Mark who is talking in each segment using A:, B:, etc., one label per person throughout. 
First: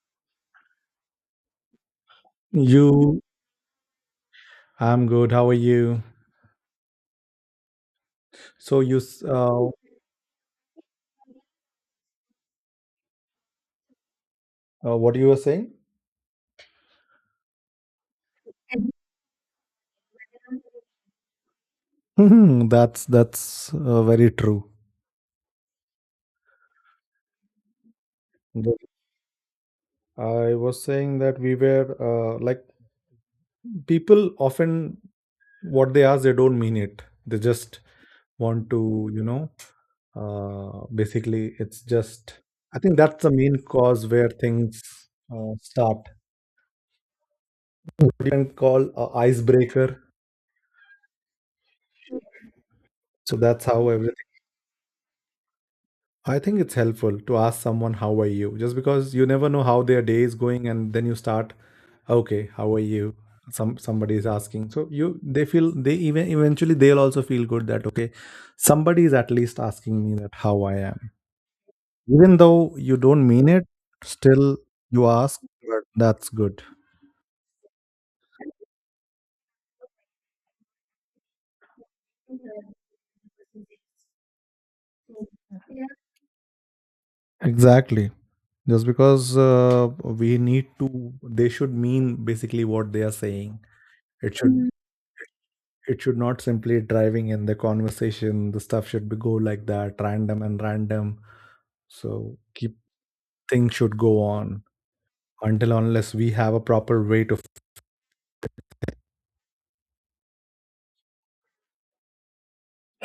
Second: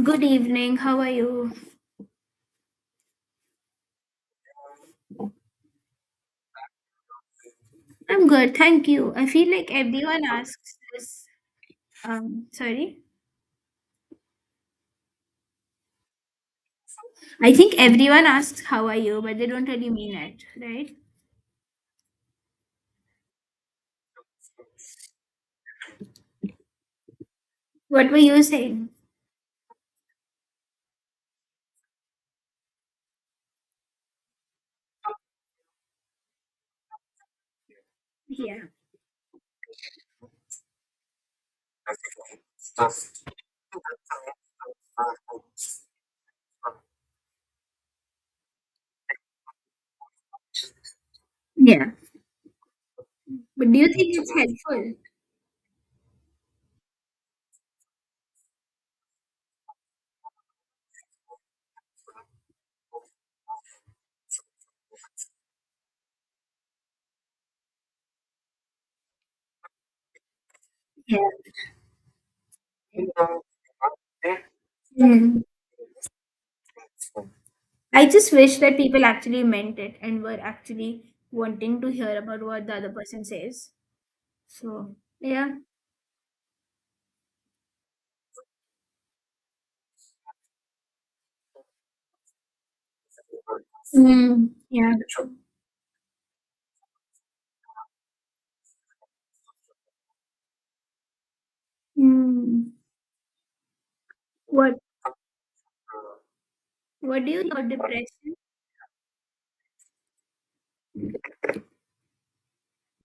A: Good evening. How are you?
B: You, I'm good. How are you?
A: I'm good,
B: So
A: thank
B: you,
A: you.
B: s-
A: I feel
B: uh,
A: like everyone asks this. Sorry.
B: what you were saying?
A: I think everyone asks how are you, but they don't really mean it, right?
B: Mhm, that's very true.
A: What were you
B: That
A: saying?
B: I was saying that we were, like, people often, what they ask they don't mean it. They just
A: Yeah.
B: want to, basically it's just, I think that's the main cause where things start. You can call a icebreaker.
A: Yeah.
B: So that's
A: But do you
B: how
A: think
B: everything.
A: it's helpful?
B: I think it's helpful to ask someone, "How are you?" Just because you never know how their day is going, and then you start, "Okay, how are you?" Somebody is asking, so you, they feel, they even eventually they'll also feel good that, okay, somebody is at least asking me that how I am,
A: Yeah.
B: even though you don't mean it, still you ask,
A: Mm.
B: but that's good.
A: I just wish that people actually meant it and were actually wanting to hear about what the other person says. So, yeah.
B: Exactly, just because we need to, they should mean basically what they are saying. It
A: Mm.
B: should
A: Yeah.
B: it should not simply driving in the conversation, the stuff should be go like that random and random, so
A: Mm.
B: keep, things should go on
A: What
B: until unless we have a proper
A: What
B: way
A: do
B: to.
A: you think about depression?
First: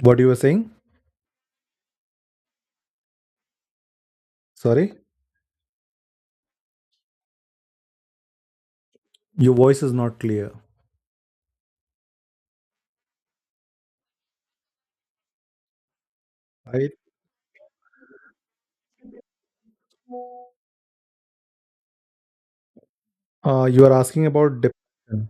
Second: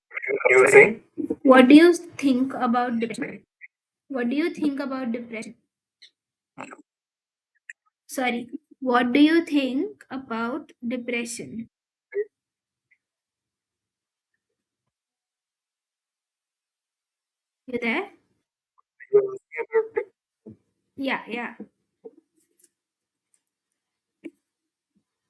B: What you were saying?
A: What do you think about depression? What do you think
B: Sorry,
A: about depression? Sorry, what do you
B: your voice is
A: think
B: not clear.
A: about depression?
B: Right?
A: You there? Yeah, yeah.
B: You are asking about depression.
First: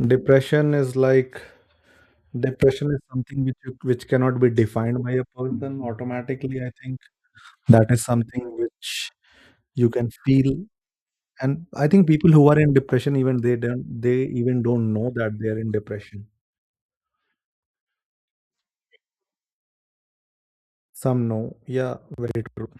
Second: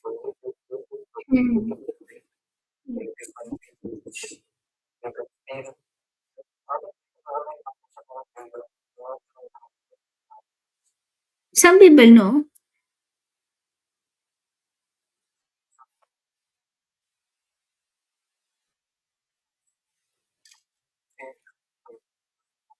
B: Depression is like,
A: Hmm.
B: depression is something which, which cannot be defined by a person automatically, I think. That is something which you can feel. And
A: Some
B: I think
A: people
B: people who
A: know,
B: are in depression, even they don't, they even don't know that they are in depression. Some know, yeah, very true.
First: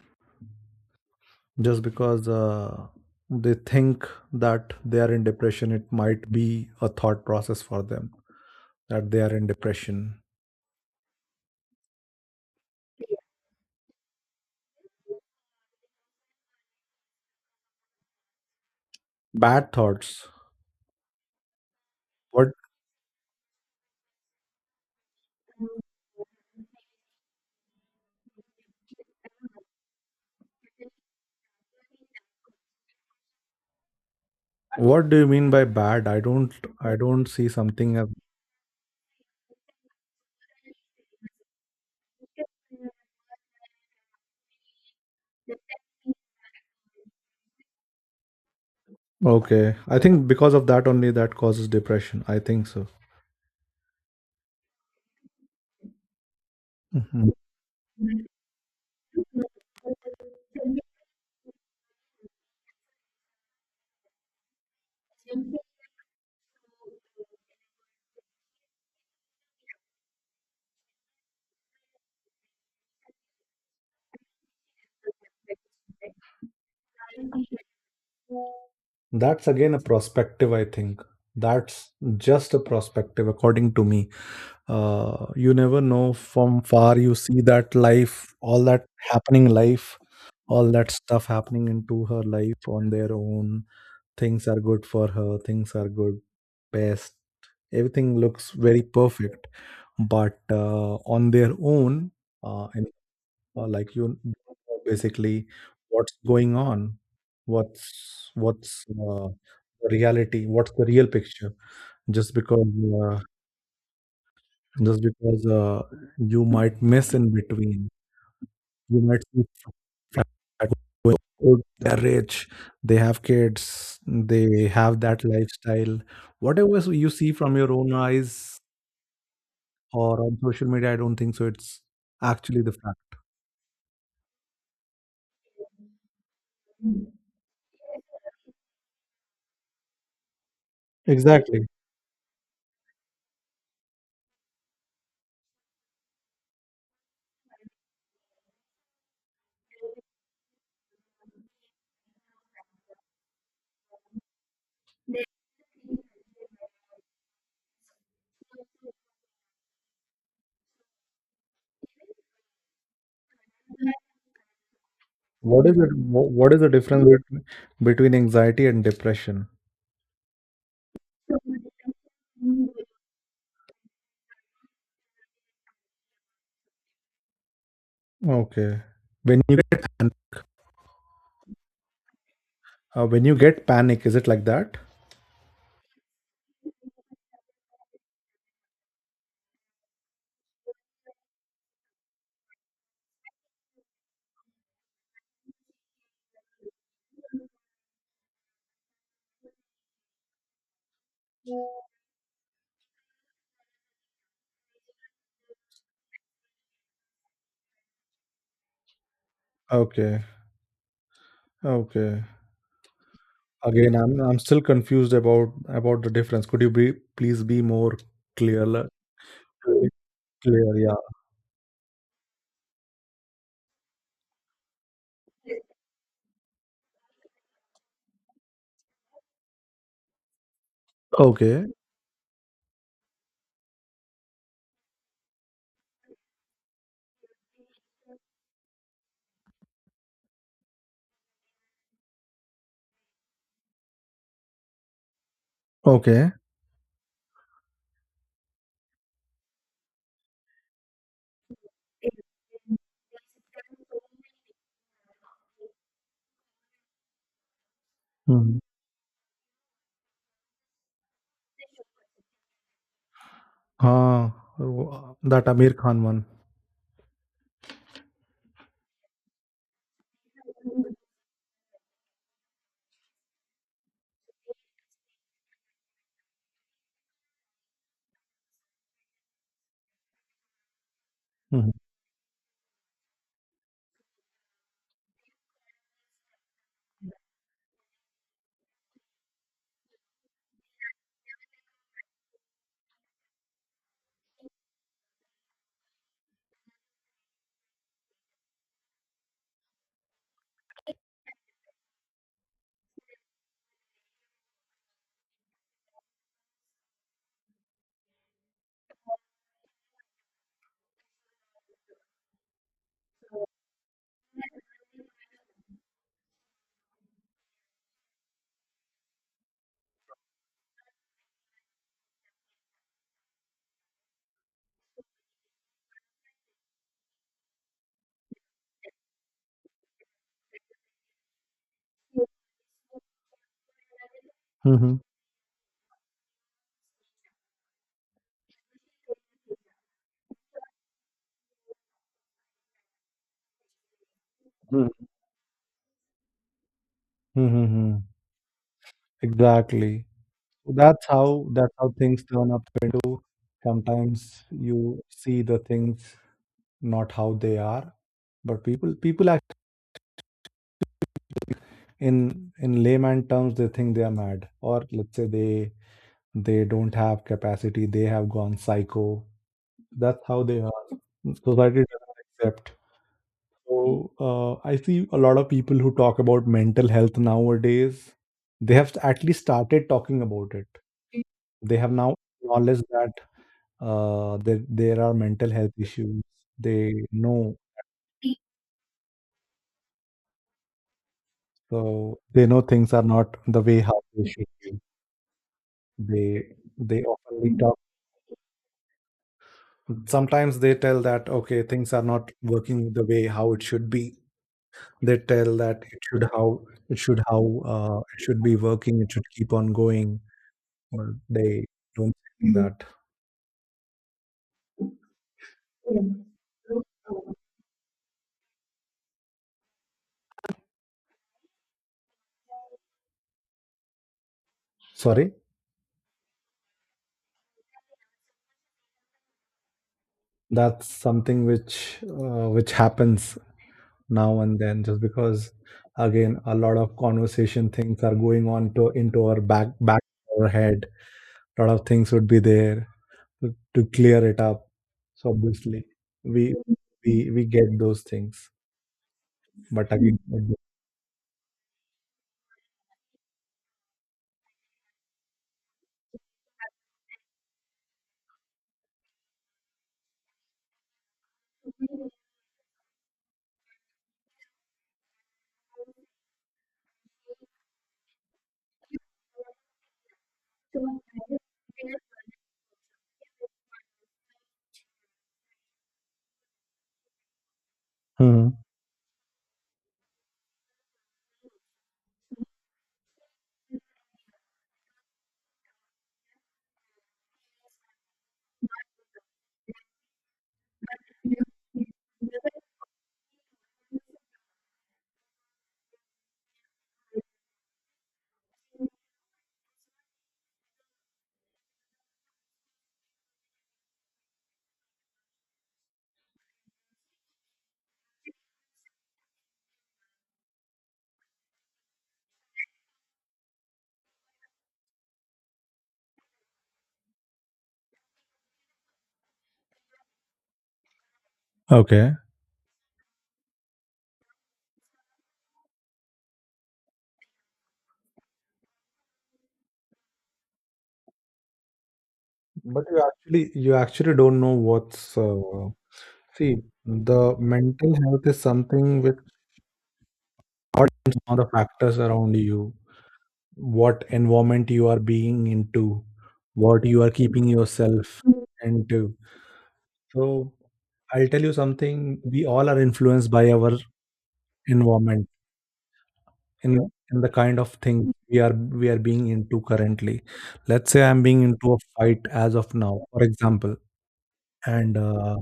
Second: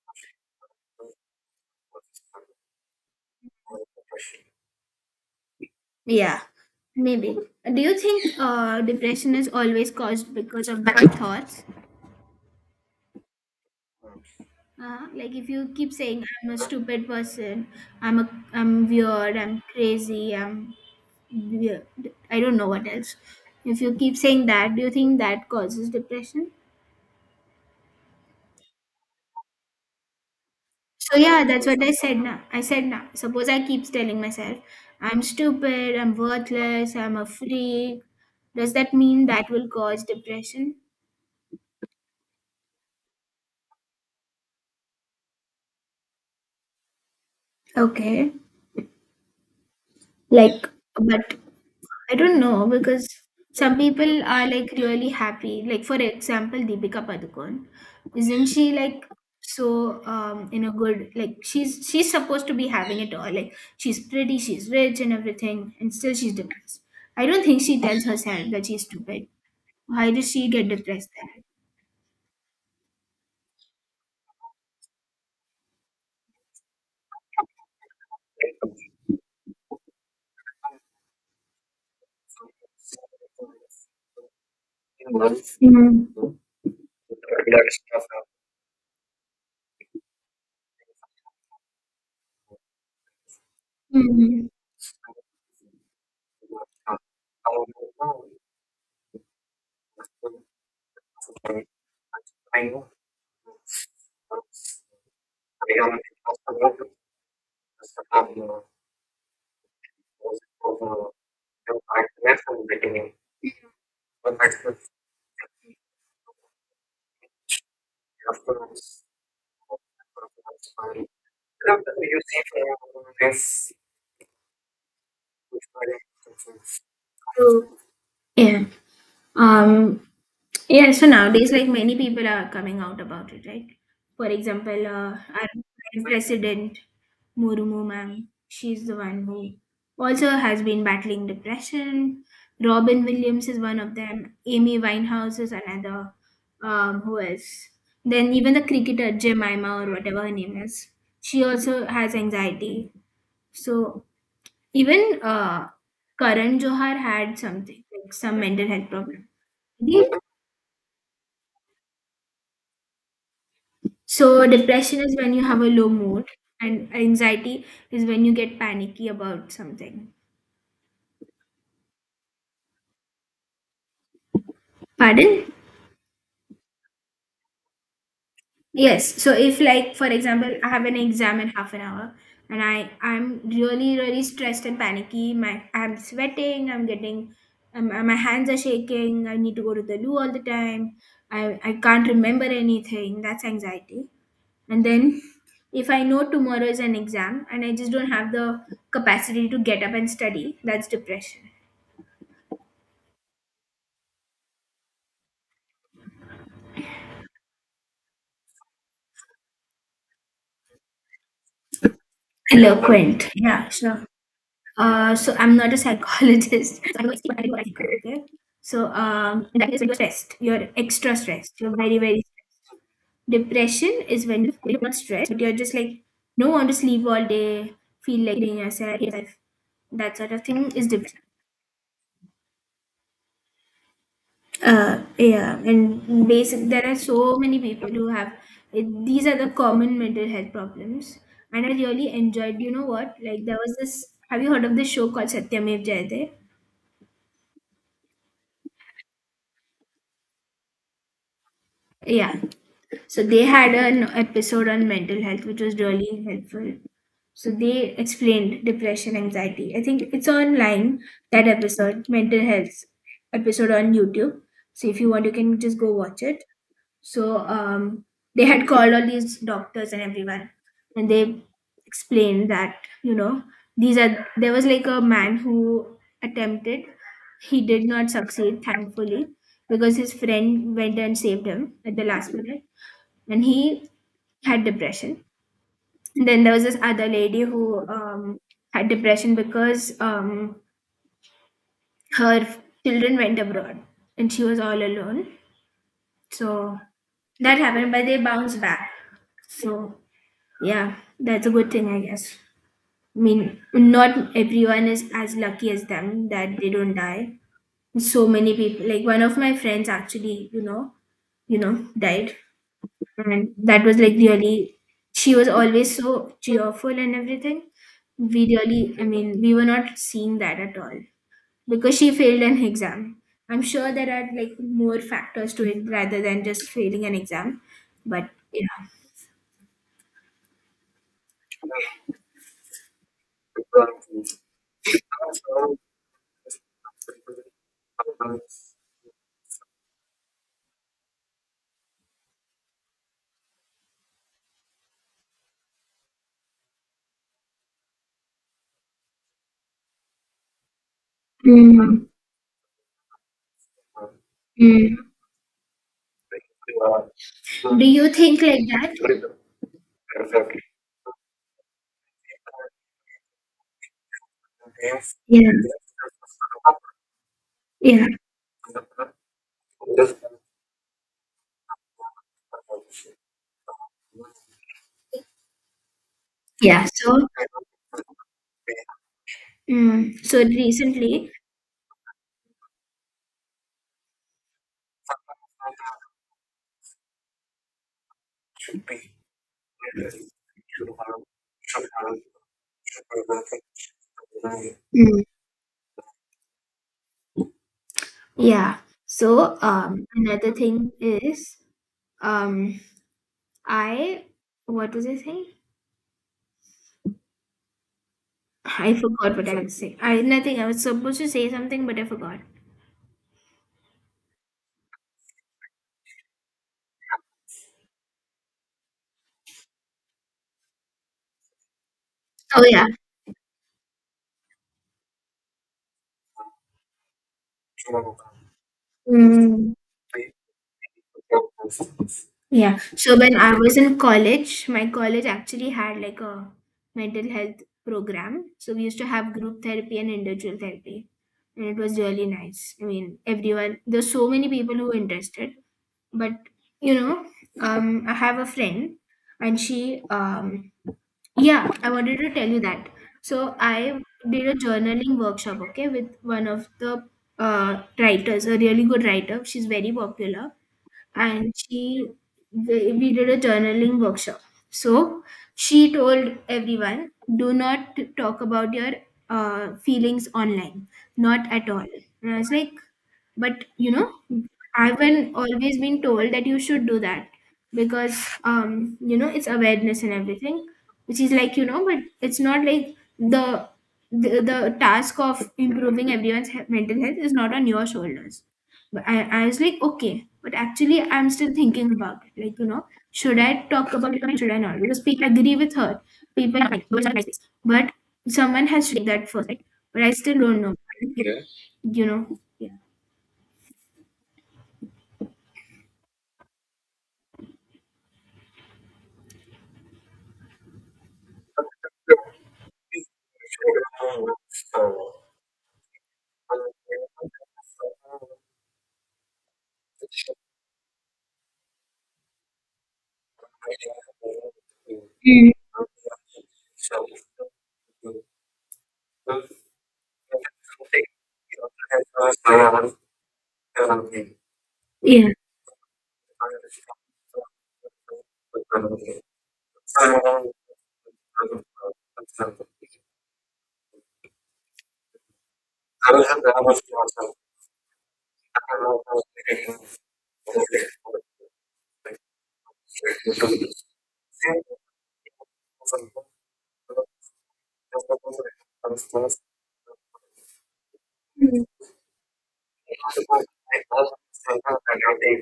B: Just because they think that they are in depression, it might
A: yeah,
B: be a thought
A: maybe.
B: process
A: Do
B: for
A: you
B: them
A: think
B: that they
A: depression
B: are in
A: is always
B: depression.
A: caused because of bad thoughts? Like if you keep saying I'm a stupid person, I'm weird, I'm
B: Bad thoughts.
A: crazy, I'm weird. I
B: What
A: don't know what else. If you keep saying that, do you think that causes depression? So yeah, that's what I said now. I said now. Suppose I keeps telling myself,
B: What, do
A: I'm
B: you mean by
A: stupid,
B: bad?
A: I'm
B: I don't,
A: worthless,
B: I
A: I'm a
B: don't see something.
A: freak.
B: As,
A: Does that mean that will cause depression? Okay.
B: okay, I think because of
A: Like,
B: that only,
A: but
B: that causes
A: I
B: depression. I
A: don't
B: think
A: know
B: so.
A: because some people are like really happy. Like for example, Deepika
B: Mhm.
A: Padukone, isn't she like so in a good like she's supposed to be having it all. Like she's pretty, she's rich and everything, and still she's depressed. I don't think she tells herself that she's stupid. Why does she get depressed there?
B: That's again a perspective, I think. That's just a perspective, according to me. You never know
A: Mm-hmm.
B: from far. You see that life, all that happening life, all that stuff happening into her life on their own. Things are good for her, things are good, best. Everything looks very perfect. But on their own, in like, basically, what's going on, what's what's the reality, what's the real picture, just because uh, just because you might miss in between, you might see f- going, "Oh, they're rich, they have kids, they have that lifestyle, whatever. So you see
A: So.
B: from your own eyes
A: Yeah. Um.
B: or on social
A: Yeah.
B: media, I
A: So
B: don't think so
A: nowadays, like
B: it's
A: many people are
B: actually the
A: coming out
B: fact."
A: about it, right? For example, our current president Murumu ma'am, she's the one who also has been battling
B: Exactly.
A: depression. Robin Williams is one of them. Amy Winehouse is another. Who else? Then even the cricketer Jemima or whatever her name is, she also has anxiety. So even Karan Johar had something like some mental health problem. Yeah. So depression is when you have a
B: What is
A: low
B: it?
A: mood,
B: What is the
A: and
B: difference bet-
A: anxiety is
B: between
A: when you get
B: anxiety and
A: panicky
B: depression?
A: about something. Pardon?
B: Okay.
A: Yes. So
B: When you
A: if
B: get
A: like for
B: pan-
A: example, I have an exam in half an hour, and I
B: when you
A: I'm
B: get
A: really
B: panic, is
A: really
B: it like
A: stressed
B: that?
A: and panicky. My I'm sweating. I'm getting. My hands are shaking. I need to go to the loo all the time. I can't remember anything. That's anxiety. And then if I know tomorrow is an exam and I just don't have the capacity to get up and study, that's depression.
B: Okay. Okay.
A: Eloquent, yeah,
B: Again,
A: sure.
B: I'm still confused
A: So
B: about
A: I'm not a
B: about the difference. Could you
A: psychologist so
B: be
A: I
B: please
A: don't know what I
B: be
A: do,
B: more
A: okay?
B: clear?
A: So, and that is when you're stressed, you're
B: Clear, yeah.
A: extra stressed, you're very very stressed. Depression is when you're not stressed but you're just like don't want to sleep all day, feel like being yourself, that sort of thing is depression.
B: Okay.
A: Yeah, and basic there are so many people who have it. These are the common mental health problems, and I really enjoyed. You know what? Like there was this. Have you heard of this show called Satyamev Jayate?
B: Okay.
A: Yeah. So they had an episode on mental health, which was really helpful. So they
B: Mm-hmm.
A: explained depression, anxiety. I think it's online, that episode, mental health episode on
B: Ah,
A: YouTube. So if you want, you
B: that
A: can
B: Amir
A: just go
B: Khan
A: watch
B: one.
A: it. So they had called all these doctors and everyone, and they explained that you know these are there was like a man who attempted, he did not succeed thankfully because his friend went and saved
B: Mm-hmm.
A: him at the last minute, and he had depression. Then there was this other lady who had depression because her children went abroad and she was all alone. So that happened, but they bounced back. So yeah, that's a good thing, I guess. I mean, not everyone is as lucky as them that they don't die. So many people, like one of my friends actually, died. And that was like really, she was always so cheerful and everything. We really, I mean, we were not seeing that at all because she failed an exam. I'm sure there are like more factors to it rather than just failing an exam. But yeah.
B: Mm-hmm. Mm-hmm. Exactly. That's how
A: Mm,
B: things turn up into. Sometimes you
A: mm.
B: see the things not how they
A: Do
B: are,
A: you think
B: but
A: like that?
B: people act in layman terms, they think they are mad, or let's say
A: Yeah,
B: they don't have capacity, they
A: yeah,
B: have gone psycho. That's how they are. Society doesn't accept. So I see a lot of people who talk about
A: yeah.
B: mental health
A: So,
B: nowadays. They have at least started
A: mm,
B: talking
A: so
B: about it.
A: recently,
B: They have now acknowledged that, there are mental health issues. They know, so they know things are not the way how they should be.
A: mm,
B: They they often talk.
A: yeah. So, another
B: Sometimes they
A: thing
B: tell that,
A: is,
B: okay, things are not
A: um,
B: working the way how it should be.
A: I what was I
B: They
A: saying?
B: tell that it should how, it should how, it should be
A: I
B: working. It should
A: forgot what
B: keep
A: I
B: on
A: was saying.
B: going.
A: I nothing. I was
B: But
A: supposed to say
B: they
A: something, but I
B: don't
A: forgot.
B: think that.
A: Oh yeah,
B: Sorry,
A: mm,
B: that's something which
A: yeah. So when
B: happens
A: I was in
B: now and
A: college,
B: then,
A: my
B: just
A: college
B: because,
A: actually had like
B: again,
A: a
B: a lot of
A: mental health
B: conversation, things are going
A: program.
B: on
A: So we
B: to
A: used to
B: into
A: have
B: our
A: group
B: back
A: therapy
B: back
A: and
B: of our
A: individual
B: head,
A: therapy,
B: a
A: and
B: lot
A: it
B: of
A: was
B: things
A: really
B: would be
A: nice. I
B: there
A: mean,
B: to,
A: everyone.
B: to
A: There's
B: clear
A: so
B: it
A: many
B: up,
A: people who were
B: so
A: interested
B: obviously
A: but
B: we
A: you know
B: we get those
A: I have a
B: things.
A: friend and
B: But
A: she
B: again,
A: yeah I wanted to tell you that. So I did a journaling workshop, okay, with one of the writers, a really good writer, she's very popular, and she we did a journaling workshop. So she told everyone, do not talk about your feelings online, not at all. And I was like, but you know, I've been always been told that you should do that because
B: hmm
A: you know, it's awareness and everything, which is like, you know, but it's not like the task of improving everyone's he- mental health is not on your shoulders. But I was like, okay, but actually I'm still thinking about it. Like, you know, should I talk about it or should I not? Because people agree with her. People are like, "Those are nice things." But someone has to take that first, right? But I still don't know. You know,
B: okay,
A: yeah.
B: but you actually don't know what's,
A: Yeah.
B: see, the mental health is something which depends on the factors around you, what environment you are being into, what you are keeping yourself. And so I'll tell you something, we all are influenced by our environment, in the kind of thing we are being into currently. Let's say I'm being
A: Mm.
B: into a fight as of now, for example, and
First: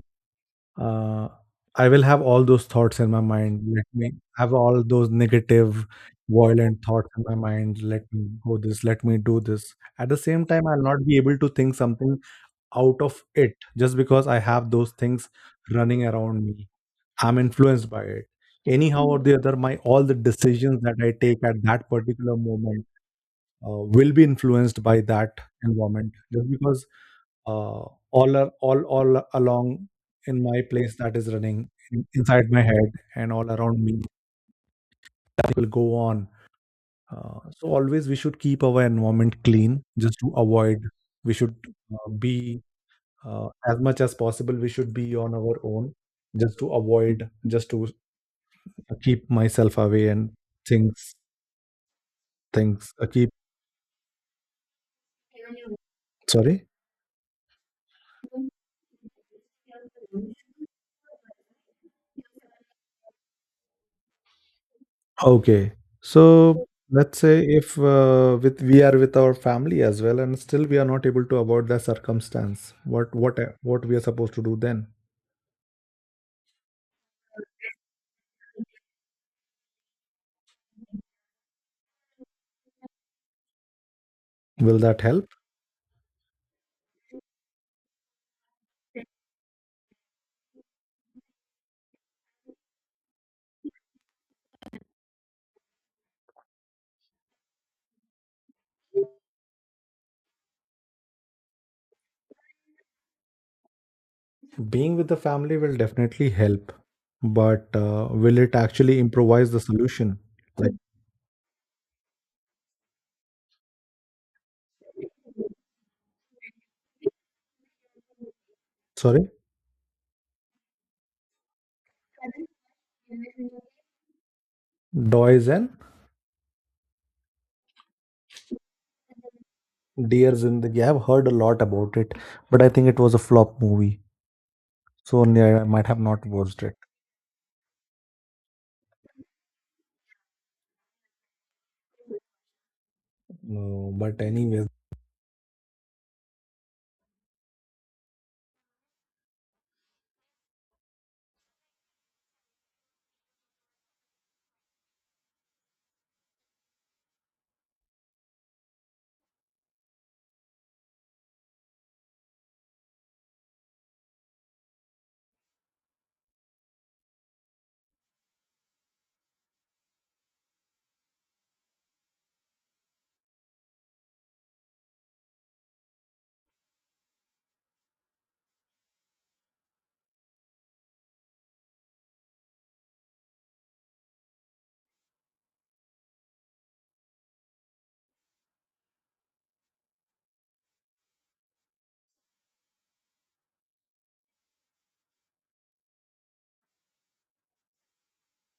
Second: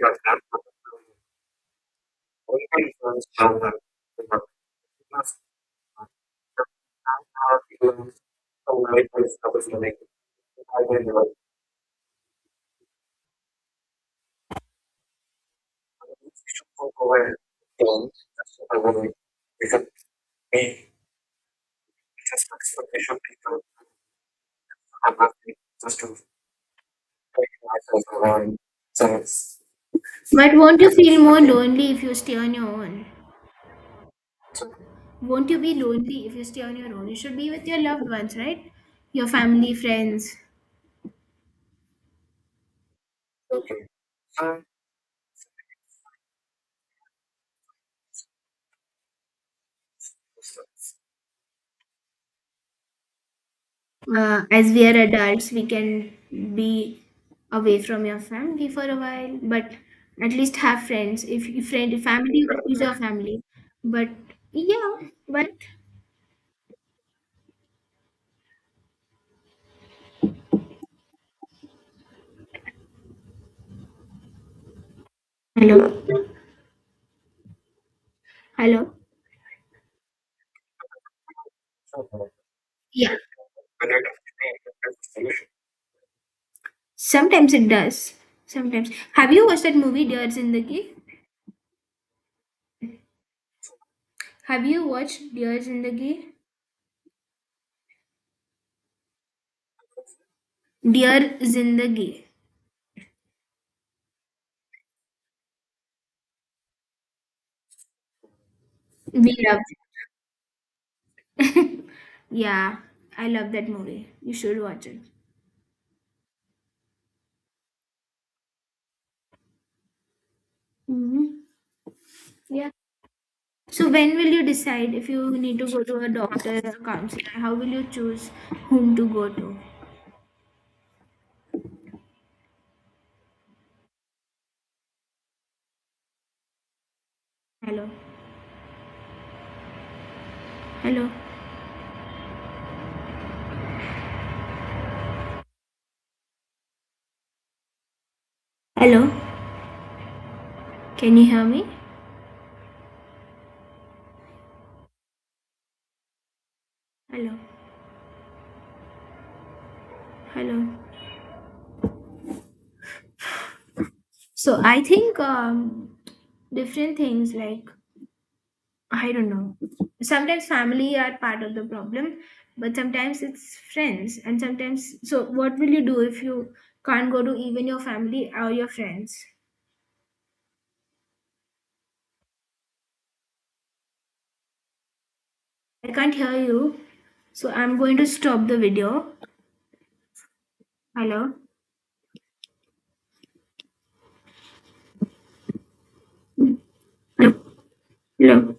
B: uh, I will have all those thoughts in my mind. Let me have all those negative, violent thoughts in my mind. Let me go this. Let me do this. At the same time, I'll not be able to think something out of it just because I have those things running around me, I'm influenced by it. Anyhow or the other, my all the decisions that I take at that particular moment will be influenced by that environment, just because, uh, all are, all along in
A: But
B: my
A: won't you
B: place that
A: feel
B: is
A: more
B: running
A: lonely if you stay
B: inside
A: on
B: my
A: your
B: head
A: own?
B: and all around me.
A: Won't
B: That
A: you
B: will
A: be
B: go
A: lonely
B: on.
A: if you stay on your own? You should
B: Uh,
A: be with your
B: always
A: loved
B: we
A: ones,
B: should keep
A: right?
B: our
A: Your
B: environment
A: family,
B: clean just to
A: friends.
B: avoid. We should, be, as much as possible, we should be on our own just to avoid, just to, I keep myself away and things, I keep.
A: As we are adults, we can
B: Sorry?
A: be away from your family for a while, but at least have friends. If you friend family is your family, but yeah, but
B: Okay. So let's say if, with we are with our family as well, and still we are not able to avoid the circumstance, what we are supposed to do then?
A: hello, hello. Yeah,
B: Will that help?
A: sometimes it does. Sometimes. Have you watched that movie Dears in the Key? Have you watched Dears in the Key? Dear Zindagi,
B: Being with the family will definitely help, but will it actually
A: we
B: improvise
A: love.
B: the solution? Like,
A: Yeah, I love that movie. You should watch it.
B: sorry,
A: Hmm. Yeah. So when will you decide if you
B: Doys
A: need to
B: and
A: go to a doctor or counselor? How will you choose whom to go to?
B: Deers in the, I've heard a lot about it, but I think it was a flop movie, so only I might have not watched it.
A: Hello, hello,
B: No, but anyways,
A: hello. Can you hear me? Hello, hello. So I think different things like I don't know. Sometimes family are part of the problem, but sometimes it's friends. And sometimes, so what will you do if you can't go to even your family or your friends? I can't hear you. So I'm going to stop the video. Hello? Hello. Hello.